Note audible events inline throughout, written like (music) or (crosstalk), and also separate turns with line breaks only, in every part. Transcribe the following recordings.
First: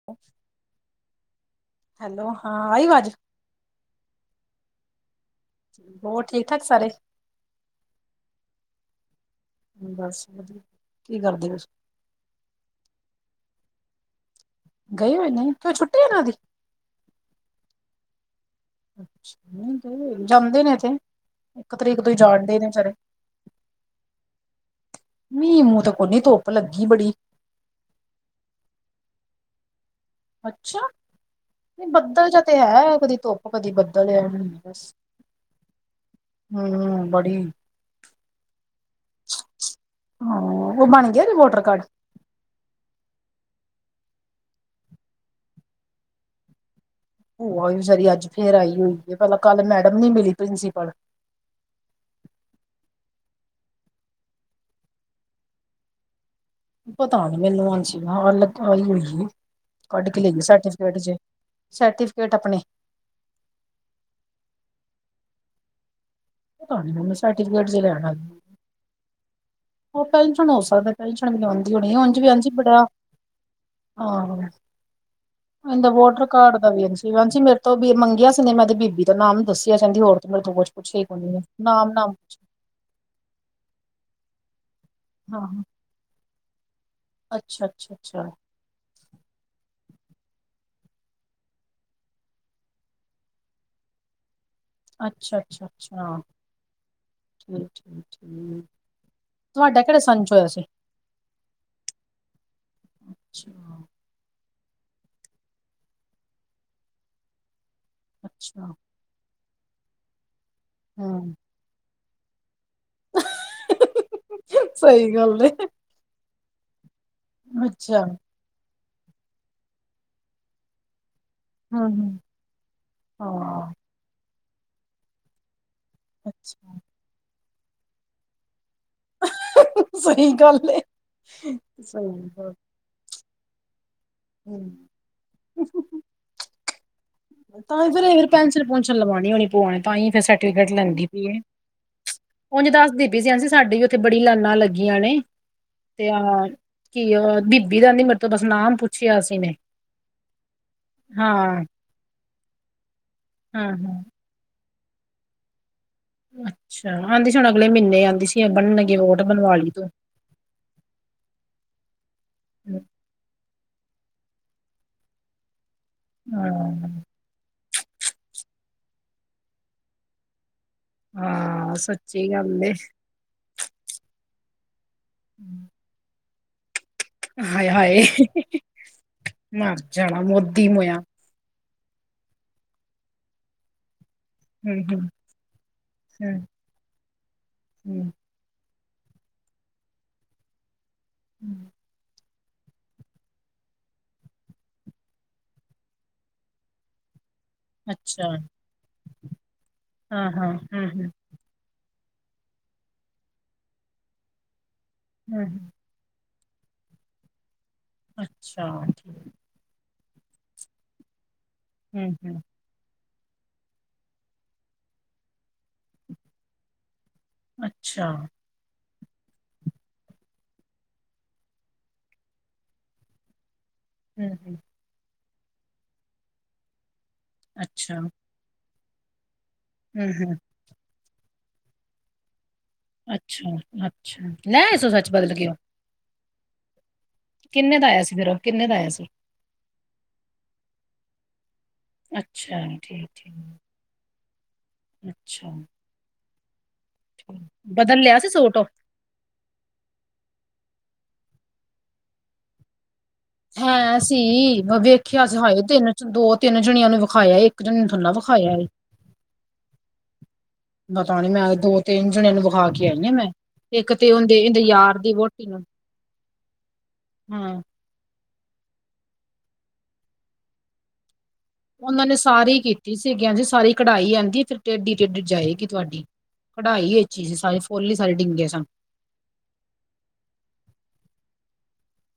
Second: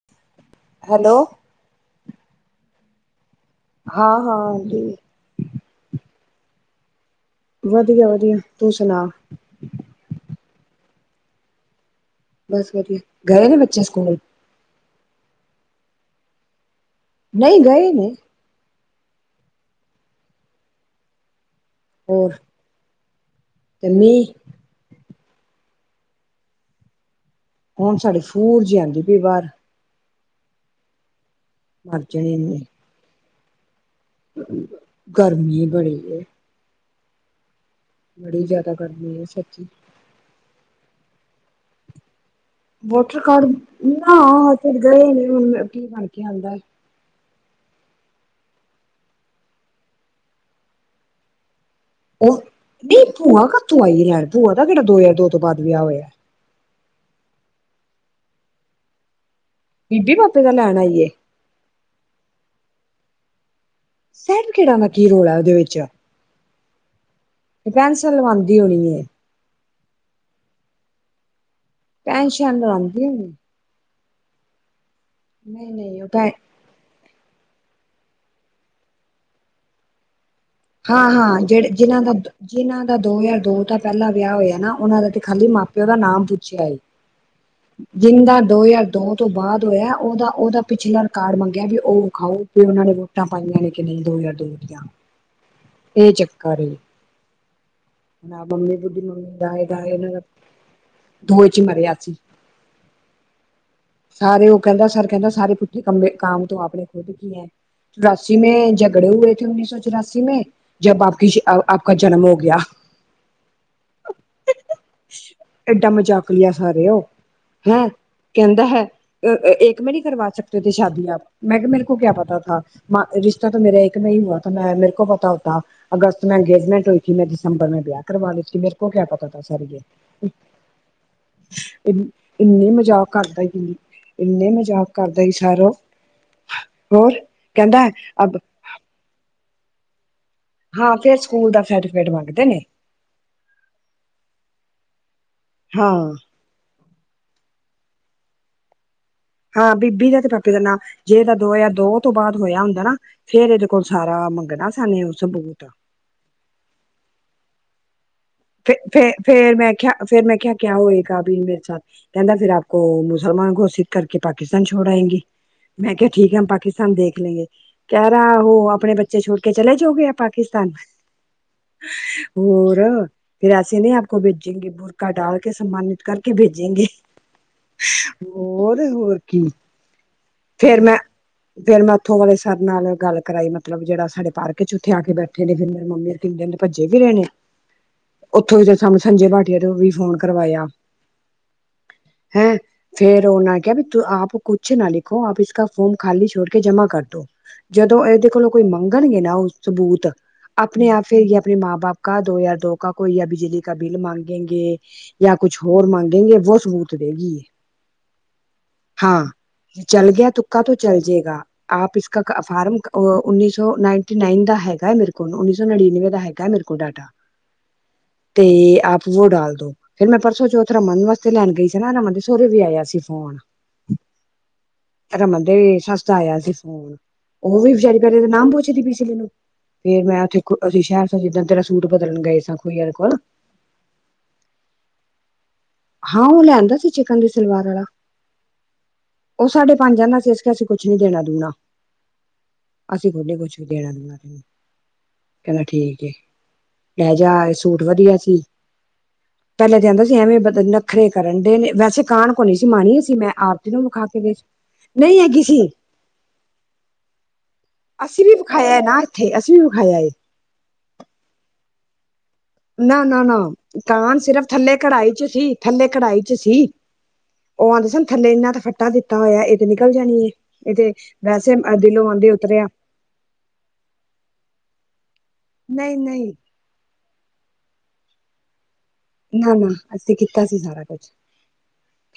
(inaudible)
Hello.
Hello ਹਾਂ ਆਈ ਅਵਾਜ਼।
ਹਾਂ -ਹਾਂ ਆਂਦੀ ਵੀ ਏ।
ਹੋਰ ਠੀਕ- ਠਾਕ ਸਾਰੇ।
ਵਧੀਆ- ਵਧੀਆ ਤੂੰ ਸੁਣਾ।
ਬਸ ਵਧੀਆਂ ਕੀ ਕਰਦੇ ਪਏ ਸੀ।
ਬਸ ਵਧੀਆ ਗਏ ਨੇ ਬੱਚੇ ਸਕੂਲ
ਗਏ ਹੋਏ ਨੇ ਕੱਲ ਛੁਟੀ ਇਹਨਾ ਦੀ
ਨਹੀ ਗਏ ਨੇ
ਜਾਦੇ ਨੇ ਇਥੇ ਇਕ ਤਰੀਕ ਤੋ ਹੀ ਜਾਣਦੇ ਨੇ ਸਾਰੇ
ਅਤੇ ਮੀਹ
ਮੀਂਹ ਮੂੰਹ ਤੇ ਕੋਨੀ ਧੁੱਪ ਲਗੀ ਬੜੀ
ਹੁਣ ਸਾਡੀ ਫੂਰ ਜੀ ਆਉਦੀ ਪਈ ਬਾਹਰ
ਅਛਾ,
ਮਰ
ਬੱਦਲ
ਜਾਣੇ
ਜਾ ਤੇ
ਨੇ
ਹੈ ਕਦੀ ਧੁੱਪ ਕਦੀ ਬੱਦਲ ਆ ਬਸ
ਗਰਮੀ ਬੜੀ ਏ
ਹਮ ਬੜੀ
ਬੜੀ ਜ਼ਿਆਦਾ ਗਰਮੀ ਹੈ। ਸੱਚੀ
ਹਾਂ। ਉਹ ਬਣ ਗਏ ਨੇ ਵੋਟਰ ਕਾਰਡ
ਵੋਟਰ ਕਾਰਡ ਨਾ ਗਏ ਨੇ ਕੀ ਬਣਕੇ ਆਉਦਾ
ਭੂਆ ਬਿਚਰੀ ਅੱਜ ਫੇਰ ਆਈ ਹੋਈ ਹੈ। ਪਹਿਲਾਂ ਕੱਲ ਮੈਡਮ ਨੀ ਮਿਲੀ ਪ੍ਰਿੰਸੀਪਲ
ਉਹ ਨੀ ਭੂਆ ਕਾਤੋਂ ਆਈ ਭੂਆ ਦਾ ਕਿਹੜਾ ਦੋ ਹਜ਼ਾਰ ਦੋ ਤੋ ਬਾਅਦ ਵਿਆਹ ਹੋਇਆ।
ਪਤਾ ਨੀ ਮੈਨੂ ਅੱਜ ਨਾਲ ਆਈ ਹੋਈ ਕਢ
ਬੀਬੀ
ਕੇ ਲਿਆਈ
ਪਾਪੇ
ਏ
ਦਾ ਲੈਣ
ਸਰਟੀਫਿਕੇਟ
ਆਈ ਏ
ਜੇ ਸਰਟੀਫਿਕੇਟ ਆਪਣੇ
ਸਰਟੀਫਿਕੇਟ ਦਾ ਕੀ ਰੋਲਾ ਹੈ ਉਹਦੇ ਵਿਚ
ਤੁਹਾਨੂੰ ਸਰਟੀਫਕੇਟ ਜਿਹਾ ਲਿਆਉਣਾ
ਲਵਾਂਦੀ ਹੋਣੀ ਹੈ।
ਉਹ ਟੈਂਸ਼ਨ ਹੋ ਸਕਦਾ ਟੈਂਸ਼ਨ ਵੀ ਆਉਦੀ ਹੋਣੀ ਉੰਝ ਵੀ ਜੀ
ਪੈਨਸ਼ਨ
ਬੜਾ
ਲਵਾਂਦੀ ਹੋਣੀ
ਆਹੋ ਇਹਦਾ
ਨਹੀਂ-ਨਹੀਂ ਉਹ
ਵੋਟਰ
ਤਾਂ
ਕਾਰਡ ਹਾਂਜੀ। ਮੇਰੇ ਤੋਂ ਮੰਗਿਆ ਸੀ ਮੈਂ ਤੇ ਬੀਬੀ ਦਾ ਨਾਮ ਦਸਿਆ ਕਹਿੰਦੀ ਹੋਰ ਤੇ ਮੇਰੇ ਤੋ ਕੁਛ ਪੁੱਛਿਆ ਹੀ
ਹਾਂ
ਕੋਈ ਨੀ
-ਹਾਂ ਜਿਹੜੇ
ਨਾਮ
ਜਿਹਨਾਂ ਦਾ
ਨਾਮ
ਜਿਨਾ ਦਾ ਦੋ ਹਜ਼ਾਰ ਦੋ ਦਾ ਪਹਿਲਾ ਵਿਆਹ ਹੋਇਆ ਨਾ ਉਹਨਾ ਦਾ ਤੇ ਖਾਲੀ
ਹਾਂ
ਮਾਂ ਪਿਓ ਦਾ ਨਾਮ ਪੁਛਿਆ ਸੀ।
ਅੱਛਾ ਅੱਛਾ ਅੱਛਾ
ਜਿੰਦਾ ਦੋ ਹਜ਼ਾਰ ਦੋ ਤੋਂ ਬਾਅਦ ਹੋਇਆ ਉਹਦਾ ਉਹਦਾ ਪਿਛਲਾ ਰਿਕਾਰਡ ਮਾਂਗਿਆ ਉਹ ਵਖਾਓ ਉਨ੍ਹਾਂ ਨੇ ਵੋਟਾ ਪਾਈਆਂ ਨੇ ਕਿ ਨਹੀਂ ਦੋ ਹਜਾਰ ਦੋ ਦੀਆਂ
ਅਛਾ- ਅਛਾ
ਇਹ ਚੱਕਰ
ਠੀਕ
ਨਾ
ਠੀਕ
ਮੰਮੀ ਬੁੱਢੀ
ਤੁਹਾਡਾ ਕਿਹੜੇ ਸੰਨ ਚ ਹੋਇਆ ਸੀ
ਦੋਏ 'ਚ ਮਰਿਆ ਸੀ।
ਅਛਾ-
ਸਾਰੇ ਉਹ ਕਹਿੰਦਾ ਸਰ ਕਹਿੰਦਾ ਸਾਰੇ ਪੁੱਠੇ ਕਾਮ ਤੋਂ ਆਪਣੇ ਖੁਦ ਕੀਤਾ ਹੈ ਚੁਰਾਸੀ ਮੈ
ਅੱਛਾ
ਜ ਖੜੇ ਹੋਏ ਉਨੀ ਸੌ ਚੁਰਾਸੀ ਮੇ ਜਬ
ਹਮ
ਆਪ ਕਾ ਜਨਮ ਹੋ ਗਿਆ।
(inaudible) ਸਹੀ ਗੱਲ ਏ
ਏਡਾ ਮਜਾਕ ਲਿਆ ਸਾਰੇ ਉਹ ਹੈਂ।
ਅੱਛਾ ਹਮ
ਕਹਿੰਦਾ ਹੈ ਇਕ ਮੇ ਨਹੀ ਕਰਵਾ ਸਕਦੇ ਸ਼ਾਦੀ ਆਪ ਮੈਂ ਕਿਹਾ ਮੇਰੇ ਕੋ ਕਿਆ
ਹਮ
ਪਤਾ ਥਾ ਰਿਸ਼ਤਾ ਤਾਂ
ਹਾਂ
ਮੇਰੇ ਇਕ ਨਾਲ ਹੀ ਹੂਆ ਥਾ ਮੈ ਮੇਰੇ ਕੋ ਪਤਾ ਅਗਸਤ
ਅੱਛਾ
ਅੰਗੇਜਮੈਂਟ ਹੋਈ ਸੀ ਮੈ ਦਸੰਬਰ ਮੈਂ ਵਿਆਹ ਕਰਵਾ ਲੇਤੀ ਮੇਰੇ ਕੋ ਕਿਆ ਪਤਾ
ਸਹੀ ਗੱਲ ਏ ਸਹੀ ਗੱਲ
ਇਨੇ ਮਜ਼ਾਕ ਕਰਦਾ ਕਿ ਇਨੇ ਮਜ਼ਾਕ
ਹਮ
ਕਰਦਾ ਸੀ ਸਾਰੋ ਹੋਰ ਕਹਿੰਦਾ
ਤਾਂ ਹੀ ਫਿਰ ਫਿਰ
ਅਬ
ਪੈਨਸ਼ਨ ਪੁਸਸ਼ਨ ਲਵਾਉ ਹੋਣੀ ਭੂਆ ਤਾਹੀ ਫਿਰ ਸਰਟੀਫਿਕੇਟ
ਹਾਂ
ਲੈਂਦੀ
ਫੇਰ
ਫਈ
ਸਕੂਲ ਦਾ ਸਰਟੀਫਿਕੇਟ ਮੰਗਦੇ ਨੇ
ਉਝ ਦਸਦੀ ਪੀ ਸੀ ਸਾਡੇ ਉਥੇ ਬੜੀ ਲਾਈਨਾ ਲਗੀਆਂ ਨੇ
ਹਾਂ
ਤੇ ਆਹ ਕੀ ਬੀਬੀ ਦਾ ਮੇਤੋਂ ਬਸ ਨਾਮ ਪੁਛਿਆ ਸੀ। ਨੇ
ਹਾਂ ਬੀਬੀ ਦਾ ਤੇ ਪਾਪੇ ਦਾ ਨਾਂ ਜੇ ਤਾਂ ਦੋ
ਹਾਂ
ਹਜਾਰ ਦੋ ਤੋਂ ਬਾਆਦ ਹੋਇਆ ਹੁੰਦਾ ਨਾ ਫੇਰ ਇਹਦੇ
ਹਾਂ
ਕੋਲ
ਹਾਂ।
ਸਾਰਾ ਮੰਗਣਾ ਸੀ ਉ ਸਬੂਤ
ਅਛਾ ਆਉਦੀ ਹੁਣ ਅਗਲੇ ਮਹੀਨੇ ਆਉਦੀ ਸੀ। ਬਣਨਗੇ ਵੋਟ ਬਣਵਾ
ਫੇਰ
ਲਈ
ਮੈਂ
ਤੂੰ।
ਕਿਹਾ ਫੇਰ ਮੈਂ ਕਿਹਾ ਕਿਆ ਹੋਏਗਾ ਵੀ ਮੇਰੇ 'ਚ- ਕਹਿਦਾ ਫਿਰ ਆਪ ਕੋ ਮੁਸਲਮਾਨ ਘੋਸ਼ਿਤ ਕਰਕੇ ਪਾਕਿਸਤਾਨ ਛੋੜ ਆਏਗੇ। ਮੈਂ ਕਿਹਾ ਠੀਕ ਹੈ। ਹਮ
ਹਾਂ
ਪਾਕਿਸਤਾਨ ਦੇਖ ਲੈਗੇ। ਕਹਿ ਰਿਹਾ ਉਹ, ਆਪਣੇ ਬੱਚੇ ਛੋੜ ਕੇ ਚਲੇ ਜਾਓਗੇ ਆਪ ਪਾਕਿਸਤਾਨ।
ਹਾਂ ਸੱਚੀ ਗੱਲ ਏ।
ਹੋਰ ਫਿਰ ਐਸੇ ਨਹੀਂ ਆਪ ਕੋ ਭੇਜੀਗੀ, ਬੁਰਕਾ ਡਾਲ ਕੇ ਸਮਾਨ ਕਰਕੇ ਭੇਜੇਂਗੇਂ।
ਹਾਏ-ਹਾਏ ਹੀ-ਹੀ-ਹੀ
ਹੋਰ ਕੀ
ਮਰ ਜਾਣਾ ਮੋ
ਫੇਰ ਮੈਂ, ਫੇਰ ਮੈਂ ਉੱਥੋਂ ਵਾਲੇ ਸਰ ਨਾਲ ਗੱਲ ਕਰਾਈ, ਮਤਲਬ ਜਿਹੜਾ ਸਾਡੇ ਪਾਰਕ ਚ
ਹੂੰ
ਉੱਥੇ
ਹੂੰ
ਆ ਕੇ ਬੈਠੇ ਨੇ, ਹੁਨ ਮੇਰੇ ਮੰਮੀ ਕਿੰਨੇ
ਹੂੰ
ਦਿਨ ਤੇ ਭੱਜੇ (unintelligible) ਨੇਂ। ਉੱਥੋਂ ਹੀ ਤੇ ਥੋਨੂੰ ਸੰਜੇ ਭਾਟੀਆ ਤੋਂ ਵੀ ਫੋਨ ਕਰਵਾਇਆ।
ਹਮ
ਹੈਂ! ਫੇਰ ਉਹਨਾਂ ਕਿਹਾ ਬਈ ਤੂ ਆਪ ਕੁਛ ਨਾ ਲਿਖ। ਖੋ, ਆਪ ਇਸਕਾ ਫੋਰਮ ਖਾਲੀ ਛੋੜ ਕੇ ਜਮਾ ਕਰਦੋ, ਜਦੋਂ
ਅੱਛਾ
ਇਹਦੇ ਕੋਲੋਂ ਕੋਈ ਮੰਗਨਗੇ ਨਾ ਉਂਜ ਸਬੂਤ,
ਹਾਂ ਹਾਂ ਹੂੰ
ਆਪਨੇ ਆਪ
ਹੂੰ
ਫਿਰ ਜੇ ਆਪਨੇ ਮਾਂ ਬਾਪ ਕਾ, ਦੋ ਹਜਾਰ ਦੋ ਕਾ ਕੋਈ ਯਾ ਬਿਜਲੀ ਕਾ ਬਿਲ ਮਾਂਗੇਂਗੇ, ਯਾਂ ਕੁਛ
ਹੂੰ
ਹੋਰ ਮੰਗੇਂਗੇ ਜੋ ਸਬੂਤ ਤੇ ਭੈਨ ਜੀ।
ਅੱਛਾ! ਠੀਕ।
ਚਲ ਗਿਆ ਤੁੱਕਾ ਤੋ ਚਲ ਜਾਏਗਾ, ਆਪ
ਹੂੰ
ਇਸਕਾ
ਹੂੰ
ਕ ਇਹ ਫਾਰਮ ਕਾ ਓਹ ਉੱਨੀ ਸੌ ਨਾਈਨਟੀ ਨਾਈਨ ਦਾ ਹੈਗਾ ਏ ਮੇਰੇ ਕੋਲ, ਉੱਨੀ ਸੌ ਨੜਿਨਵੇਂ ਦਾ ਹੈਗਾ ਏ ਮੇਰੇ ਕੋਲ ਡਾਟਾ।
ਅੱਛਾ।
ਤੇ ਆਪ ਯੋ ਡਾਲ ਦੋ। ਫਿਰ ਮੈਂ ਪਰਸੋਂ ਸੋਚ ਰਿਹਾ ਮੰਮੀ ਵਾਸਤੇ ਲੈਨ ਗਏ ਸੀ ਨਾ, ਇਹਦਾ ਮਤਲਬ ਸੁਵੇਰੇ ਵੀ ਆਇਆ ਸੀ ਫੋਨ।
ਹਮ-ਹਮ।
ਰਮਨ ਦੇ ਸੱਸ ਦਾ ਆਇਆ ਸੀ ਫੋਨ, ਉਹ ਵੀ
ਅੱਛਾ,
ਬਿਚਾਰੀ ਪਹਿਲੇ ਓਹਦੀ ਮਾਂ ਨੂੰ ਪੁੱਛਦੀ ਪਈ ਸੀ ਮੈਨੂੰ। ਫੇਰ ਮੈਂ
ਹੂੰ-ਹੂੰ,
ਉੱਥੇ ਕੋਲ ਅਸੀ ਸ਼ਹਿਰ ਸੀ ਜਿਸ ਦਿਨ ਤੇਰਾ ਸੂਟ ਬਦਲਨ ਗਏ ਸਨ।
ਅੱਛਾ-ਅੱਛਾ ਲਏ ਆਯੇ ਸੋ ਸੱਚ ਬਦਲ ਕੇ ਓਹ।
ਹਾਂ ਉਹ ਲਿਆਂਦਾ ਸੱਚ।
ਕਿੰਨੇ ਦਾ ਆਇਆ ਸੀ ਫਿਰ ਓਹ? ਕਿੰਨੇ ਦਾ ਆਇਆ ਸੀ?
ਉਹ ਸਾਡੇ ਪੰਜ ਕਹਿੰਦਾ ਸੀ ਇਸ ਤੇ ਅਸੀ ਕੁਛ ਨੀ ਦੇਣਾ ਦੂਣਾ,
ਅੱਛਾ,
ਅਸੀ
ਠੀਕ-ਠੀਕ,
ਭੁੱਲੇ ਕੁਛ ਵੀ ਨੀ। (unintelligible)
ਅੱਛਾ,
ਚਲੋ ਠੀਕ ਏ। ਲਹਿਜਾ
ਠੀਕ।
ਆਲੇ ਸੂਟ
ਬਦਲ
ਵਧੀਆ
ਲਿਆ
ਸੀ।
ਸੂਟ ਉਹ?
ਪਹਿਲੇ ਤੇ ਐਵੇਂ ਸੀ ਐਵੇਂ ਬਹੁਤੇ ਨਖਰੇ ਕਰਨਡੇ ਨੇਂ, ਵੈਸੇ ਕਾਰਣ ਕੋਈ ਨੀ ਸੀ, ਮਾਨ ਹੀ ਗਈ ਸੀ ਮੈਂ ਆ
ਹੈਂ ਸੀ, ਮੈਂ ਵੇਖਿਆ ਸੀ ਹਾਏ ਦਿਨ ਚ ਦੋ ਤਿੰਨ ਜਾਣੇ ਆ ਨੂੰ ਵਿਖਾਇਆ ਐ।
ਅਸੀਂ ਵੀ ਵਿਖਾਇਆ ਏ ਨਾ ਇੱਥੇ ਅਸੀਂ ਵੀ ਵਿਖਾਇਆ ਐ।
ਪਤਾ ਨੀ, ਮੈਂ ਦੋ ਤਿੰਨ ਜਣਿਆਂ ਨੂੰ ਖਵਾ ਕੇ
ਨਾ
ਆਈਆਂ
ਨਾ
ਮੈਂ,
ਨਾ
ਇੱਕ ਤੇ
ਕਾਨ
ਉਹਂਦੇ
ਸਿਰਫ
ਇਹੰਦੇ
ਥੱਲੇ
ਯਾਰ
ਕੜਾਹੀ
ਦੀ
ਚ
ਵੋਹਟੀ
ਸੀ
ਨੂੰ।
ਥੱਲੇ ਕੜਾਹੀ ਚ ਸੀ
ਹਾਂ।
ਉਹ ਆਉਂਦੇ ਸਨ ਥੱਲੇ ਇਹਨਾਂ ਤੇ ਫੱਟਾ ਦਿੱਤਾ ਹੋਇਆ ਏ, ਇਹ ਤੇ ਨਿਕਲ ਜਾਨਗੀ। ਓਹ ਤੇ ਵੈਸੇ (inaudible)
ਉਹਨਾਂ ਨੇ ਸਾਰੇ ਹੀ
ਉਤਰਿਆ
ਕੀਤੀ ਸੀਗੀਆਂ, ਜੀ ਸਾਰੀ ਕਢਾਈ ਆਉਂਦੀ ਫਿਰ ਟੇਡੀ ਟੇਡੀ ਜਾਏਗੀ
ਨਹੀਂ
ਤੁਹਾਡੀ।
ਨਹੀਂ
ਕਢਾਈ ਹੀ ਅਛੀ ਸੀ, ਸਾਰੇ ਫੁੱਲ ਹੀ ਸਾਰੇ ਟੇਡੇ ਸਨ।
ਨਾ-ਨਾ ਅਸੀ ਕੀਤਾ ਸੀ ਸਾਰਾ ਕੁਛ,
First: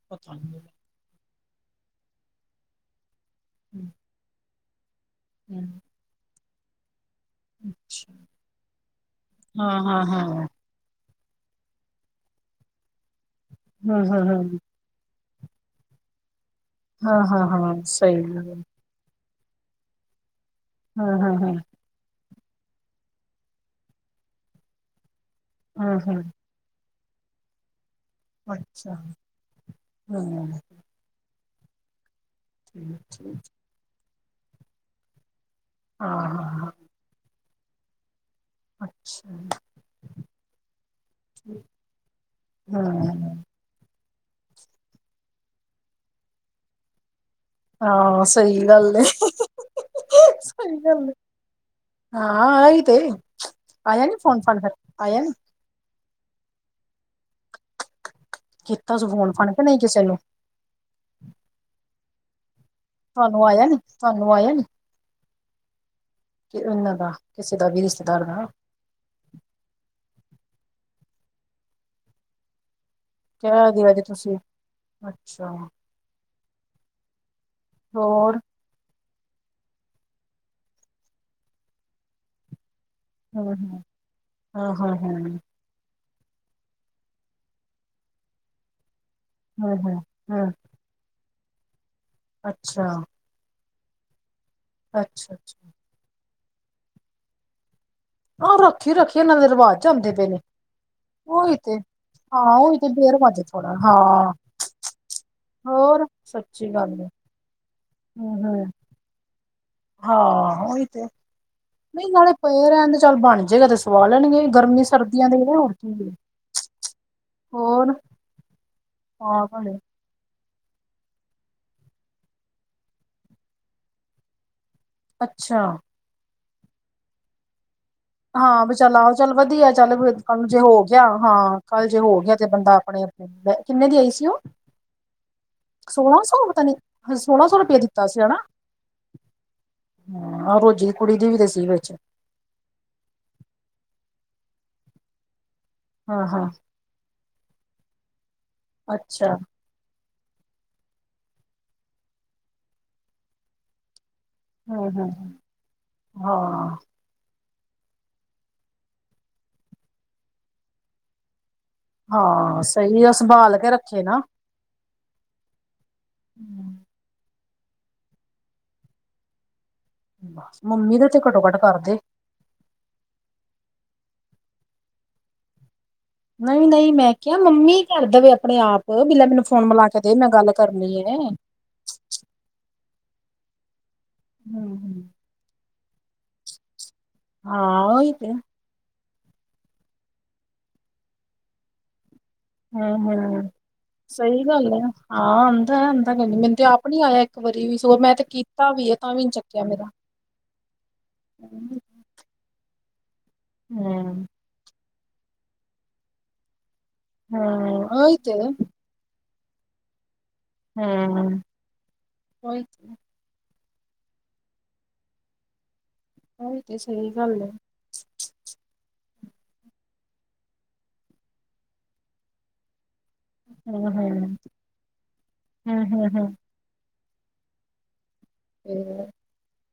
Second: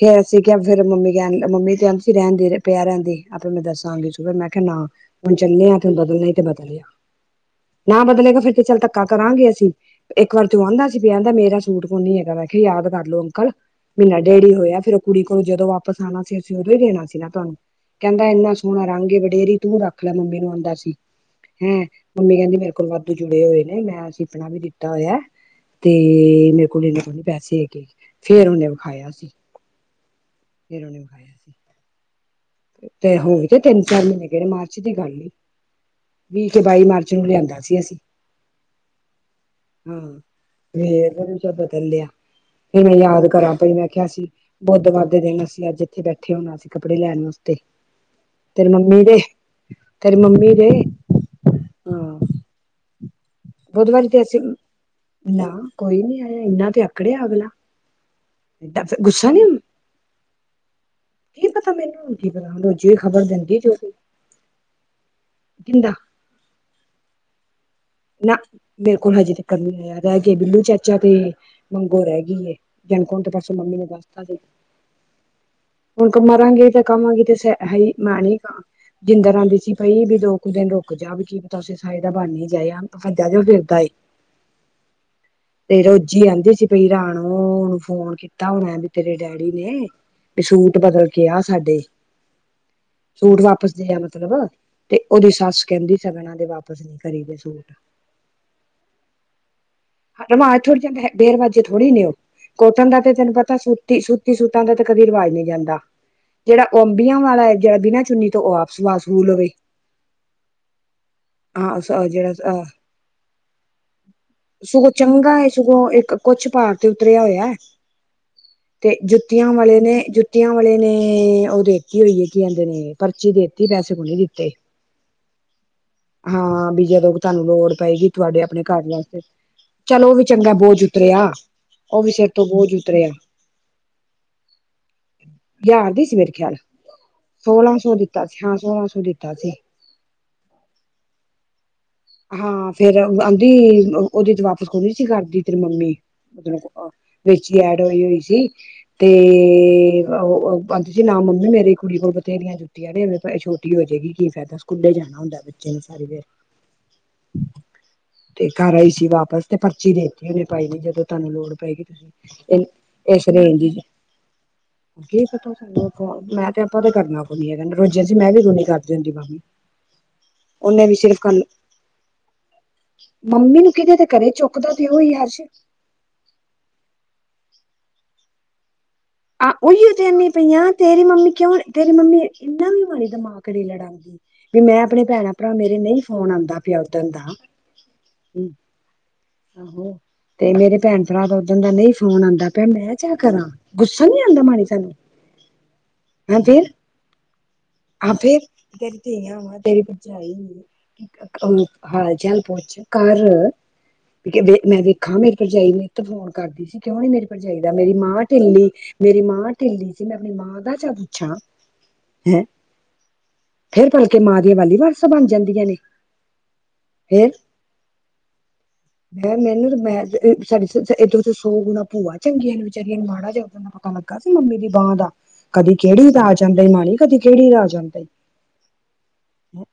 ਤੇ
ਪਤਾ
ਅਸੀ ਕਿਹਾ
ਨੀ
ਫਿਰ ਮੰਮੀ (unintelligible) ਮੰਮੀ ਕਹਿੰਦੀ ਸੀ ਰਹਿੰਦੀ ਰਹਿ, ਪਿਆ ਰਹਿੰਨ ਦੇ। ਆਪੇ ਮੈਂ ਦੱਸਨਾ ਹੁੰਦਾ ਸੀ ਫਿਰ ਮੈਂ ਕਿਹਾ ਨਾ। ਬਈ ਚੱਲੇ, ਫਿਰ ਬਦਲਨੀ ਹੈ ਤੇ ਬਦਲਿਆ। ਨਾ
ਅੱਛਾ
ਬਦਲੇ ਬਈ ਠੀਕ ਹੈ ਚੱਲ ਧੱਕਾ ਕਰਾਂਗੇ
ਹਾਂ
ਅਸੀ,
ਹਾਂ ਹਾਂ
ਇੱਕ ਵਾਰਿ ਤੇ ਓਹ ਆਉਂਦਾ ਸੀ, (unintelligible) ਸੂਟ ਕੋਈ ਨੀ ਹੈਗਾ, ਮੈਂ ਕਿਹਾ ਯਾਦ ਕਰਲੋ ਅੰਕਲ।
ਹਾਂ ਹਾਂ
ਮਹੀਨਾ
ਹਾਂ
ਡੇਢ ਹੀ ਹੋਇਆ ਫੇਰ ਇਹ ਕੁੜੀ ਕੋਲ ਜਦੋਂ ਵਾਪਸ ਆਉਨਾ ਫੇਰ (unintelligible) ਦੇਨਾ ਸੀ
ਹਾਂ
ਨਾ
ਹਾਂ
ਤੁਹਾਨੂੰ,
ਹਾਂ ਸਹੀ
ਕਹਿੰਦਾ ਇੰਹਨਾ
ਗੱਲ
ਸੋਹਣਾ ਰੰਗ ਈ ਵਡੇਰੀ ਤੂ ਰੱਖ ਲੈ ਮੰਮੀ ਨੂੰ ਹੁਨ ਦੱਸ।
ਹਾਂ ਹਾਂ ਹਾਂ
ਹੰ ਮੇਰੀ ਮੰਮੀ ਮੇਰੇ ਕੋਲ ਵਾਧੂ ਜੁੜੇ ਹੋਏ-ਹੋਏ ਨੇਂ, ਮੈਂ (unintelligible) ਤਾ ਹੋਇਆ ਏ,
ਹਾਂ ਹਾਂ
ਤੇ ਮੇਰੇ ਕੋਲ ਇੰਹਨੇ ਤੇ ਨੀ ਪੈਸੇ ਹੈਗੇ। ਫੇਰ ਉਹਨੇ
ਅੱਛਾ
ਵਿਖਾਇਆ ਸੀ,
ਹਾਂ
ਫਿਰ ਉਹਨੇ ਵਿਖਾਇਆ ਸੀ।
ਠੀਕ
ਤੇ ਹੋ
ਠੀਕ
ਤੇ ਤਿੰਨ ਚਾਰ ਮਹੀਨੇ ਗਏ ਨੇਂ, ਮਾਰਚ ਦੀ ਗੱਲ ਈ,
ਹਾਂ ਹਾਂ
ਵੀਹ ਤੇ
ਹਾਂ
ਬਾਈ ਮਾਰਚ। ਨੂੰ ਲਿਆਂਦਾ ਸੀ ਅਸੀ।
ਅੱਛਾ।
ਹਾਂ ਫਿਰ ਮੈਨੂੰ ਬਦਲ ਲਿਆ ਫਿਰ ਮੈਂ ਯਾਦ
ਹਾਂ
ਕਰਾਂ ਪਈ ਮੈਂ ਕਿਆ ਸੀ ਬੁੱਧਵਾਰ ਦੇ ਦਿਨ ਅਸੀਂ ਅੱਜ ਇੱਥੇ ਬੈਠੇ ਹੋਣਾ। ਅ ਸੀਂ ਕੱਪੜੇ ਲੈਣ।
ਹਾਂ ਸਹੀ
ਤੇਰੀ
ਗੱਲ
ਮੰਮੀ
ਏ
ਦੇ ਤੇਰੀ ਮੰਮੀ ਦੇ
ਸਹੀ ਗੱਲ ਹੈ। ਹਾਂ ਆ ਹੀ ਤੇ ਆਇਆ
ਬੁੱਧਵਾਰੀ
ਨੀ
ਤੇ
ਫੋਨ
ਅਸੀਂ
ਫਾਨ ਫਿਰ ਆਇਆ ਨੀ।
ਨਾ ਕੋਈ ਨੀ ਆਯਾ ਇਨਾ ਤੇ ਆਕੜਿਆ ਅਗਲਾ। ਦਸ
ਕੀਤਾ ਸੀ
ਗੁੱਸਾ
ਫੋਨ
ਨੀ
ਫਾਨ ਕੇ ਨਹੀਂ ਕਿਸੇ ਨੂੰ
ਕੀ ਪਤਾ ਮੈਨੂੰ। ਰੋਜੀ ਉਈ ਖ਼ਬਰ
ਤੁਹਾਨੂੰ
ਦਿੰਦੀ
ਆਇਆ ਨੀ
ਉਹਦੀ
ਤੁਹਾਨੂੰ ਆਇਆ ਨੀ
ਕਿੰਦਾ।
ਕਿ ਉਹਨਾਂ ਦਾ ਕਿਸੇ ਦਾ ਵੀ ਰਿਸ਼ਤਾ
ਨਾ ਮੇਰੇ ਕੋਲ ਹਜੇ ਤੱਕ ਨੀ ਆਇਆ ਰਹਿ ਗ ਬਿੱਲੂ ਚਾਚਾ ਤੇ ਮੰਗੋ ਰਹਿ ਗਈ ਹੈ। ਹੇਮਕੁੰਟ ਦੇ ਦਰਸ਼ਨ
ਕਹਿ
ਮੰਮੀ ਨੇ
ਦਿਆ ਜੇ
ਦੱਸਤਾ ਸੀ।
ਤੁਸੀਂ ਅੱਛਾ
ਹੁਣ ਮਰਾਂਗੇ ਤੇ ਕਵਾਂਗੇ ਤੇ ਸ ਹੈ ਹੀ ਮੈਂ ਨਹੀਂ
ਹੋਰ
ਕ ਜਿੰਦਰ ਆਉਂਦੀ ਸੀ ਪਈ ਵੀ ਦੋ ਕੁ ਦਿਨ ਰੁਕ ਜਾ ਵੀ ਕੀ ਪਤਾ ਉਸੇ ਸਾਈਡ ਦਾ ਬਣ ਈ ਜਾਏ। ਭੱਜਾ ਜਾ ਫਿਰਦਾ
ਹਮ-ਹਮ,
ਏ
ਹਾਂ-ਹਾਂ, ਹਮ।
ਤੇ ਰੋਜ਼ੀ ਆਹਿੰਦੀ ਸੀ ਪਈ ਰਾਣੌ ਨੂੰ ਫੋਨ ਕੀਤਾ ਹੁਣੇ ਤੇਰੇ ਡੈਡੀ ਨੇ
ਹਾਂ ਹਾਂ
ਵੀ
ਹਾਂ
ਸੂਟ ਬਦਲ ਕੇ ਆ ਸਾਡੇ।
ਅੱਛਾ।
ਸੂਟ ਵਾਪਿਸ ਦੇ ਮਤਲਬ ਤੇ, ਉਹਦੀ
ਅੱਛਾ ਅੱਛਾ
ਸੱਸ ਕਹਿੰਦੀ ਸਗਨਾ ਤੇ ਵਾਪਿਸ ਨੀ ਕਰੀ ਦੇ ਸੂਟ।
ਆਹ ਰੱਖੀ ਰੱਖੀਏ ਇਹਨਾਂ ਦੇ ਰਿਵਾਜ਼ ਜਾਂਦੇ ਪਏ ਨੇ
ਰਵਾਜ਼ ਥੋੜੀ ਜਾਂਦਾ ਹੈ।
ਉਹੀ
ਬੇਰਵਾਜ਼ੇ
ਤੇ
ਥੋੜ੍ਹੀ ਨੇ ਉਹ।
ਹਾਂ ਉਹੀ
ਕੋਟਨ ਦਾ ਤੇ ਤੈਨੂੰ
ਬੇਰਵਾਜ
ਪਤਾ
ਥੋੜਾ ਹਾਂ
ਸੂਤੀ-ਸੂਤੀ ਸੂਟਾ ਦਾ ਤਾਂ ਕਦੇ ਰਿਵਾਜ਼ ਨਹੀਂ ਜਾਂਦਾ।
ਹੋਰ
ਜਿਹੜਾ
ਸੱਚੀ
ਉਹ
ਗੱਲ ਹੈ
ਅੰਬੀਆਂ ਵਾਲਾ ਜਿਹੜਾ ਬਿਨਾ ਚੁੰਨੀ ਤੋਂ
ਹਮ
ਉਹ ਆਪ
ਹਮ
ਸਵਾ ਸਵੂ ਲਵੇ।
ਹਾਂ, ਉਹੀ ਤੇ
ਹਾਂ
ਨਹੀਂ ਨਾਲੇ
ਜਿਹੜਾ ਅ
ਪਏ ਰਹਿਣਦੇ ਚੱਲ ਬਣ ਜੇਗਾ ਤੇ- ਸਵਾ ਲੈਣਗੇ ਗਰਮੀ
ਸਗੋਂ
ਸਰਦੀਆਂ
ਚੰਗਾ
ਦੇ ਕਿਹੜੇ ਹੋਰ
ਸਗੋਂ
ਕੀ ਏ
ਇੱਕ ਕੁਛ ਪਾਰ ਤੇ ਉਤਰਿਆ ਹੋਇਆ।
ਹੋਰ
ਤੇ
ਹਾਂ
ਜੁੱਤੀਆਂ ਵਾਲੇ
ਭਲੇ
ਨੇ ਜੁੱ ਜੁਤੀਆ ਵਾਲੇ ਨੇ ਉਹ ਦੇਤੀ ਹੋਈ ਹੈ। ਕੀ ਕਹਿੰਦੇ ਨੇ ਪਰਚੀ ਦੇਤੀ ਪੈਸੇ ਕੋਈ ਨੀ ਦਿੱਤੇ।
ਅੱਛਾ।
ਹਾਂ ਬਈ ਜਦੋਂ ਤੁਹਾਨੂੰ ਲੋੜ ਪਏਗੀ ਤੁਹਾਡੇ ਆਪਣੇ
ਹਾਂ ਵੀ
ਘਰ
ਚੱਲ ਆਹੋ
ਵਾਸਤੇ
ਚੱਲ ਵਧੀਆ ਚੱਲ
ਚਲੋ ਉਹ ਵੀ
ਕੱਲ
ਚੰਗਾ
ਜੇ ਹੋ
ਬੋਝ
ਗਿਆ।
ਉਤਰਿਆ
ਹਾਂ, ਕੱਲ ਜੇ
ਉਹ ਵੀ
ਹੋ
ਸਿਰ
ਗਿਆ ਤੇ
ਤੋਂ
ਬੰਦਾ
ਬੋਝ ਉਤਰਿਆ
ਆਪਣੇ-ਆਪਣੇ ਕਿੰਨੇ ਦੀ ਆਈ ਸੀ ਉਹ?
ਹਜ਼ਾਰ ਦੀ ਸੀ
ਸੋਲਾਂ
ਮੇਰੇ
ਸੌ
ਖਿਆਲ
ਪਤਾਂ ਨਹੀਂ ਸੋਲਾਂ ਸੌ ਰੁਪਇਆ ਦਿੱਤਾ ਸੀ ਹਨਾ।
ਹਾਂ ਸੋਲਾਂ ਸੌ ਦਿੱਤਾ ਸੀ
ਹਾਂ ਰੋਜ਼ੀ ਦੀ ਕੁੜੀ ਦੀ ਵੀ ਤੇ ਸੀ ਵਿੱਚ।
ਹਾਂ ਫੇਰ ਆਂਦੀ ਉਹਦੀ ਤੇ ਵਾਪਸ ਕੋਈ ਨੀ ਸੀ ਕਰਦੀ ਤੇਰੀ ਮੰਮੀ।
ਹਾਂ ਹਾਂ
ਮਤਲਬ ਵਿੱਚ ਐਡ ਹੋਈ ਹੋਈ ਸੀ ਤੇ
ਅੱਛਾ
ਉਹ ਆਹਦੇ ਸੀ ਨਾ ਮੰਮੀ ਮੇਰੀ ਕੁੜੀ ਕੋਲ ਬਥੇਰੀਆਂ ਜੁੱਤੀਆਂ ਨੇ ਛੋਟੀ ਹੋ ਜਾਏਗੀ। ਕੀ ਫਾਇਦਾ
ਹਮ
ਸਕੂਲੇ
ਹਮ
ਜਾਣਾ ਹੁੰਦਾ ਬੱਚੇ ਨੇ ਸਾਰੀ ਦੀਆੜੀ।
ਹਾਂ
ਤੇ ਕਰ ਆਈ ਸੀ ਵਾਪਸ ਤੇ ਪਰਚੀ ਦੇਤੀ ਉਹਨੇ ਪਾਈ ਨੇ ਜਦੋਂ ਤੁਹਾਨੂੰ ਲੋੜ ਪਏਗੀ
ਹਾਂ
ਤੁਸੀਂ
ਸਹੀ
ਇਸ
ਸੰਭਾਲ
ਰੇਂਜ
ਕੇ
ਦੀ
ਰੱਖੇ ਨਾ।
ਕੀ ਪਤਾ ਸਾਨੂੰ ਮੈਂ ਤੇ ਆਪਾਂ ਤਾਂ ਕਰਨਾ ਕੋਈ ਨੀ ਹੈਗਾ ਰੋਜਿਆਂ ਸੀ ਮੈਂ ਵੀ ਸੁਨੀ ਕਰਤੀ ਗਲ
ਮੰਮੀ ਦਾ ਤੇ ਘੱਟੋ-ਘੱਟ ਕਰਦੇ।
ਮੰਮੀ ਨੂੰ ਕਿਹਦੇ ਤੇ ਕਰੇ ਚੁੱਕਦਾ ਤੇ ਉਹੀ ਹਰਸ਼।
ਨਹੀਂ-ਨਹੀਂ ਮੈਂ ਕਿਹਾ ਮੰਮੀ ਕਰ ਦੇਵੇ ਆਪਣੇ ਆਪ। ਬਿਲਾ ਮੈਨੂੰ
ਆਹ
ਫੋਨ ਮਿਲਾ
ਉਓਈਓ
ਕੇ ਦੇ
ਆਦੀ
ਮੈਂ ਗੱਲ
ਪਈਆਂ
ਕਰਨੀ
ਤੇਰੀ
ਹੈ
ਮੰਮੀ ਕਿਉਂ ਤੇਰੀ ਮੰਮੀ ਇੰਨਾ ਵੀ ਮਾੜੀ ਦਿਮਾਗ ਨਹੀ ਲੜਾਣਦੀ ਵੀ ਮੈਂ ਆਪਣੇ ਭੈਣਾਂ ਭਰਾ ਮਰੇ ਨਹੀਂ ਫੋਨ ਆਂਦਾ ਪਿਆ ਓਹਦਣ ਦਾ
ਹਾਂ ਉਹੀ ਤੇ।
ਆਹੋ ਤੇ ਮੇਰੇ ਭੈਣ ਭਰਾ ਦਾ ਓਦਣ ਦਾ ਨਹੀਂ ਫੋਨ ਆਉਂਦਾ ਭੈ ਮੈਂ
ਹਮ
ਚ ਕਰਾਂ।
ਹਮ
ਗੁੱਸਾ ਨੀ ਆਉਂਦਾ
ਸਹੀ
ਮਾੜੀ
ਗੱਲ ਹੈ।
ਤੈਨੂੰ
ਹਾਂ ਆਉਂਦਾ ਆਂਦਾ ਨ
ਹੈਂ
ਮੈਨੂੰ ਤੇ
ਫੇਰ
ਆਪ ਨ ਆਇਆ ਇੱਕ ਵਾਰੀ ਵੀ ਸ ਮੈਂ
ਹਾਂ
ਤੇ
ਫੇਰ
ਕੀਤਾ ਤਾਂ ਵੀ ਆ
ਤੇਰੀ
ਤਾਂ ਵੀ ਨਹੀ
ਧੀਆਂ ਵਾ
ਚੱਕਿਆ
ਤੇਰੀ
ਮੇਰਾ।
ਭਰਜਾਈ ਹਾਲ ਚਾਲ ਪੁੱਛ ਘਰ।
ਹਮ।
ਮੈਂ ਵੇਖਾ, ਮੇਰੀ ਭਰਜਾਈ ਨਿੱਤ ਫੋਨ ਕਰਦੀ ਸੀ। ਕਿਉਂ ਨਹੀਂ ਮੇਰੀ ਭਰਜਾਈ, ਤਾ
ਹਮ
ਮੇਰੀ
ਉਹੀ
ਮਾਂ।
ਤੇ
ਢਿੱਲੀ ਮੇਰੀ ਮਾਂ ਢਿੱਲੀ ਸੀ। ਮੈਂ ਆਪਣੀ ਮਾਂ।
ਹਮ ਉਹੀ
(inaudible) ਫੇਰ ਭਲਕੇ ਮਾਂ ਦੀਆਂ ਵਾਲੀ ਵਾਰਸਾਂ ਬਣ ਜਾਂਦੀਆਂ ਨੇ।
ਉਹੀ ਤੇ ਸਹੀ
ਫੇਰ
ਗੱਲ ਏ।
ਮੈਂ ਕਿਹਾ ਮੈਨੂੰ ਨ ਸੂਟ ਏਦੋਂ ਤੇ ਸੌ ਗੁਣਾ ਭੂਆ ਚੰਗੀ ਨੇ ਵਿਚਾ। ਮਾੜਾ ਜਿਹਾ ਉਦਣ ਦਾ ਪਤਾ
ਹੂੰ
ਲੱਗਾ ਸੀ।
ਹੂੰ
ਮੰਮੀ ਦੀ ਬਾਂਹ ਦਾ। ਕਦੀ
ਹੂੰ ਹੂੰ
ਗੇੜੀ
ਹੂੰ
ਲਾ ਜਾਂਦੀ। ਇਮਾਣੀ ਕਦੀ ਗੇੜੀ ਲਾ ਜਾਂਦੇ।
ਹੂ।
ਹਮ।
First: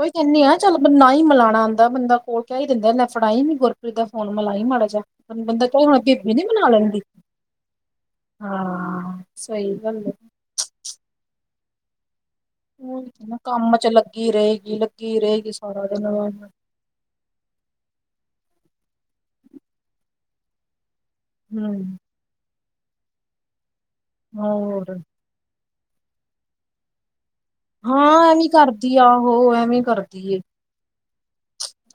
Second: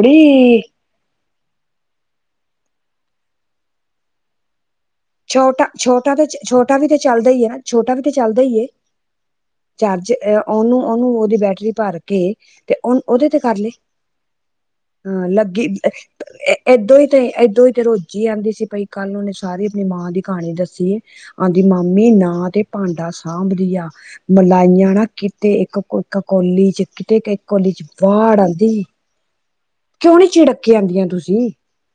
ਓਏ ਕਹਿਣੇ ਆ ਚਲ। ਨਾ ਹੀ ਮਲਾਉਣਾ ਆਉਂਦਾ। ਬੰਦਾ ਕੋਲ ਕਹਿ ਹੀ ਦਿੰਦਾ। ਲੈ ਨੀਂ ਫੜਾਈ ਨੀ ਗੁਰਪ੍ਰੀਤ ਦਾ ਫੋਨ ਮਿਲਾਈ ਮਾੜਾ ਜਿਹਾ।
ਛੋਟਾ ਛੋਟਾ ਤੇ ਛੋਟਾ ਵੀ ਤੇ ਚੱਲਦਾ ਏ। ਛੋਟਾ ਵੀ ਤੇ ਚੱਲਦਾ ਏ
ਹਾਂ ਸਹੀ ਗੱਲ
ਚਾਰਜ। ਉਹਨੂੰ ਉਹਨੂੰ ਉਹਦੀ ਬੈਟਰੀ ਭਰ ਕੇ। ਤੇ ਹੁਣ
ਏ
ਉਹਦੇ ਤੇ ਕਰ ਲਈ
ਕੰਮ ਚ ਲੱਗੀ ਰਹੇਗੀ ਲੱਗੀ
ਹ
ਰਹੇਗੀ
ਲੱਗੀ
ਸਾਰਾ
ਅ
ਦਿਨ
ਐ। ਇਏਦੋਂ ਤੇ ਇਏਦੋਂ ਤੇ ਰੋਜੀ ਆਉਂਦੀ ਸੀ। ਪਈ ਕੱਲ੍ਹ ਉਹਨੇ ਸਾਰੀ ਆਪਣੀ ਮਾਂ ਦੀ ਕਹਾਣੀ ਦੱਸੀ ਏ। ਆਉਂਦੀ
ਹੂੰ
ਮਾਮੀ ਨਾ ਤੇ ਭਾਂਡਾ ਸਾਂਭਦੀ ਆ। ਮਲਾਈਆਂ
ਹੋਰ
ਨਾ। ਤੇ ਇੱਕ-ਇੱਕ ਕੋਲੀ ਚ ਗਿਟਕ। ਕੋਲੀ ਚ
ਹਾਂ
ਹਵਾੜ
ਐਵੇਂ
ਆਉਂਦੀ।
ਕਰਦੀ ਆ ਉਹ ਐਵੇਂ
ਕਿਉਂ ਨਹੀਂ
ਕਰਦੀ ਏ
ਝਿੜਕ ਕੇ ਆਉਂਦੀਆਂ ਤੁਸੀਂ?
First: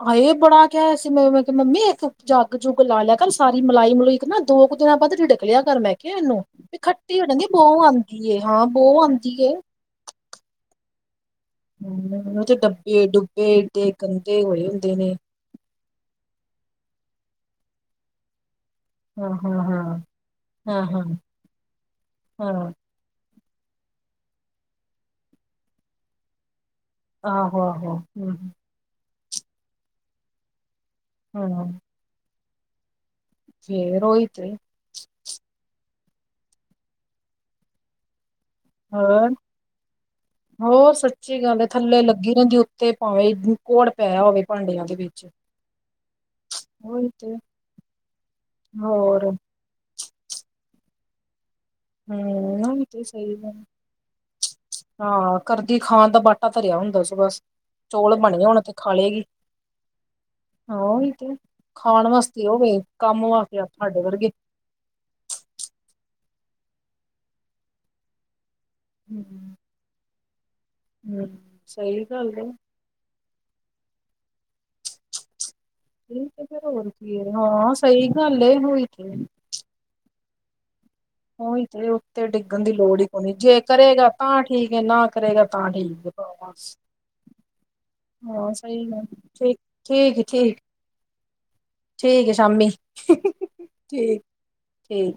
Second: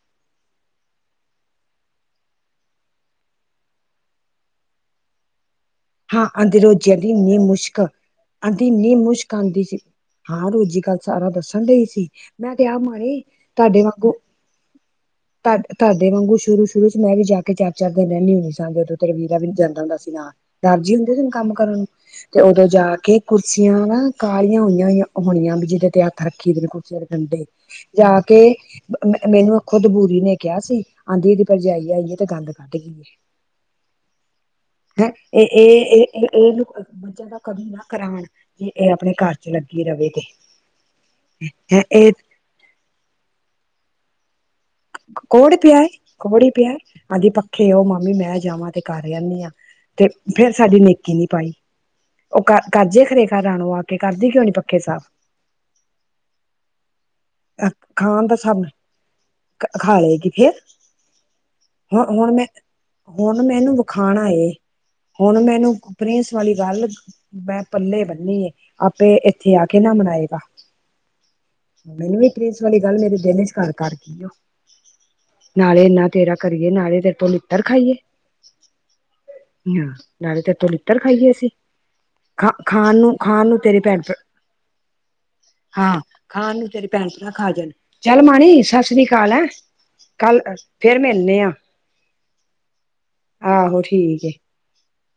ਹਾਏ ਬੜਾ ਕਿਹਾ ਸੀ, ਮੰਮੀ। ਇੱਕ ਜੱਗ ਜੁੱਗ ਲਾ ਲਿਆ ਕਰ। ਸਾਰੀ ਮਲਾਈ ਮਲੁਈ। ਨਾ ਦੋ ਕੁ ਦਿਨਾਂ ਬਾਅਦ ਰਿੜਕ ਕਰ ਮੈਂ। ਕਿਹਾ
ਹਾਂ
ਇਹਨੂੰ
ਆਂਦੇ
ਵੀ
ਰੋਜ਼ੀ ਕਹਿਦੀ
ਖੱਟੀ ਹੋ
ਇੰਨੀ
ਜਾਂਦੀ ਬੋ
ਮੁਸ਼ਕ।
ਏ ਹਾਂ
ਆਂਦੀ
ਬੋ
ਇੰਨੀ ਮੁਸ਼ਕ
ਆਂਦੀ ਏ
ਆਉਂਦੀ ਸੀ। ਹਾਂ ਰੋਜ਼ੀ ਕੱਲ ਸਾਰਾ ਦੱਸਣ ਡਈ ਸੀ।
ਹਮ
ਮੈਂ ਤਾ ਆਮ ਆਈ ਤੁਹਾਡੇ ਵਾਂਗੂ।
ਇਹ ਹੋਏ ਹੁੰਦੇ ਨੇ।
ਤੁਹਾਡੇ ਵਾਂਗੂ ਸ਼ੁਰੂ-ਸ਼ੁਰੂ ਚ ਮੈਂ ਵੀ ਜਾ ਕੇ ਚਾਰ- ਚਾਰ ਦਿਨ ਰਹਿੰਦੀ ਹੁੰਨੀਂ ਸਾਂ। ਵੀਰਾ
ਹਾਂ
ਵੀ ਨੀ
ਹਾਂ
ਜਾਂਦਾ
ਹਾਂ
ਹੁੰਦਾ ਸੀ, ਨਾ
ਹਾਂ
ਰਾਜੀ
ਹਾਂ
ਹੁੰਦੇ ਸੀ ਕੰਮ ਕਰਨ ਲਈ ਤੇ ਉਦੋਂ
ਹਾਂ
ਜਾ ਕੇ। ਕੁਰਸੀਆਂ ਨਾ ਕਾਲੀਆਂ ਹੋਈਆਂ, ਹੋਈਆਂ ਹੋਣੀਆਂ। ਵੀ ਜਿਹਦੇ ਤੇ ਹੱਥ ਰੱਖੀ ਦੇ ਕੁਰਸੀਆਂ। ਅੰਦਰੇ
ਆਹੋ ਆਹੋ
ਜਾ ਕੇ
ਹਮ
ਮੈਨੂੰ ਖੁਦ ਬੂਰੀ ਨੇ ਕਿਹਾ ਸੀ। ਆਂਦੀ ਏਦੀ
ਹਾਂ
ਭਰਜਾਈ ਆਈ ਏ ਤੇ ਗੰਦ ਕੱਢ ਗਈ ਏ।
ਫਿਰ ਉਹੀ ਤੇ।
ਹੈ ਇਹ ਇਹ ਇਹ ਨੂੰ ਬੱਚਿਆਂ ਤੋ ਕੰਮ ਨਾ ਕਰਾਵਾ। ਇਹ ਆਪਣੇ ਘਰ
ਹੋਰ
ਚ ਲੱਗੀ ਰਹੇ ਤੇ ਇਹ।
ਤੇ ਪਾ ਇਹਦੇ।
ਕੋਹੜ ਪਿਆ ਏ, ਕੋਹੜ ਹੀ ਪਿਆ ਏ।
ਉਹੀ
ਆਦੀ
ਤੇ
ਪੱਖੇ ਉਹ ਮਾਮੀ ਮੈਂ ਜਾਵਾਂ। ਤੇ ਕਰ
ਹੋਰ
ਆਨੀ ਆਂ ਤੇ ਫੇਰ ਸਾਡੀ ਨੇਕੀ ਨਹੀ ਪਾਈ। ਉਹ ਕਰ
ਹੂ ਹੁਣ ਤੇ
ਕਰਜੇ ਖਰੇ
ਸਹੀ
ਘਰ
ਹੈ।
ਰਾਣੋ ਆ ਕੇ ਕਰਦੀ ਕਿਉਂ ਨੀ ਪੱਖੇ ਸਾਫ਼
ਹਾਂ, ਕਰਦੀ ਖਾਣ ਦਾ ਬਾਹਾਨਾ। ਆਪਾ ਤਰਿਆ ਹੁੰਦਾ ਸੀ ਬਸ।
ਖਾਣ ਦੇ ਸਾਨੂੰ।
ਹੋਲੇ ਗੀ।
ਖਾ ਲਏਗੀ ਫਿਰ।
ਖਾਣ
ਹੁਣ-ਹੁਣ ਮੈਂ
ਵਾਸਤੇ ਹੋਵੇ ਕੰਮ
ਹੁਣ ਮੈ
ਵਾਸਤੇ
ਇਹਨੂੰ
ਸਾਡੇ
ਵਿਖੋਣਾ
ਵਰਗੇ
ਏ। ਹੁਣ ਮੈਨੂੰ ਪ੍ਰਿੰਸ, ਵਾਲੀ ਗੱਲ ਮੈਂ ਪੱਲੇ ਬੰਨੀ ਏ, ਆਪੇ ਇੱਥੇ ਆ ਕੇ। ਕਿਹਨਾ ਮਨਾਏਗਾ?
ਹਾ, ਸਹੀ ਗੱਲ ਏ।
ਪਹਿਲਾ ਮੇਰੇ ਦਿਲ ਚ ਘਰ ਕਰ। ਨਾਲੇ ਇੰਨਾ
ਠੀਕ
ਤੇਰਾ
ਤੇ ਫਿਰ
ਕਰੀਏ,
ਹੋਰ
ਨਾਲੇ ਤੇਰੇ
ਕੀ
ਤੋਂ
ਹੈ
ਛਿੱਤਰ ਰ,
ਹਾਂ
ਖਾਈਏ।
ਸਹੀ ਗੱਲ ਏ ਹੋਈ ਤੇ
ਨਾਲੇ, ਤੇਰੇ ਤੋਂ ਗੱਲ।
ਉਹੀ ਤੇ, ਉੱਤੇ ਡਿੱਗਣ ਦੀ ਲੋੜ ਹੀ
ਨੂੰ
ਕੋਈ ਨੀ।
ਖਾਣ
ਜੇ
ਨੂੰ ਤੇਰੀ ਭੈਣ
ਕਰੇਗਾ ਤਾਂ ਠੀਕ ਏ ਨਾ ਕਰੇਗਾ ਤਾਂ
ਹਾਂ
ਠੀਕ ਏ।
ਖਾਣ ਨੂੰ ਤੇਰੇ ਭੈਣ ਭਰਾ ਖਾ ਜਾਣ। ਚੱਲ
ਹਾਂ
ਮਾਣੀ ਸਤਿ
ਸਹੀ ਗੱਲ
ਸ੍ਰੀਕਾਲ। ਹੈਂ
ਠੀਕ ਠੀਕ
ਕਾੱਲ,
ਠੀਕ
ਫੇਰ ਮਿਲਨੇ ਆ।
ਠੀਕ ਏ ਸ਼ਾਮੀ (unintelligible)
ਆਹੋ
ਠੀਕ,
ਏ
ਠੀਕ।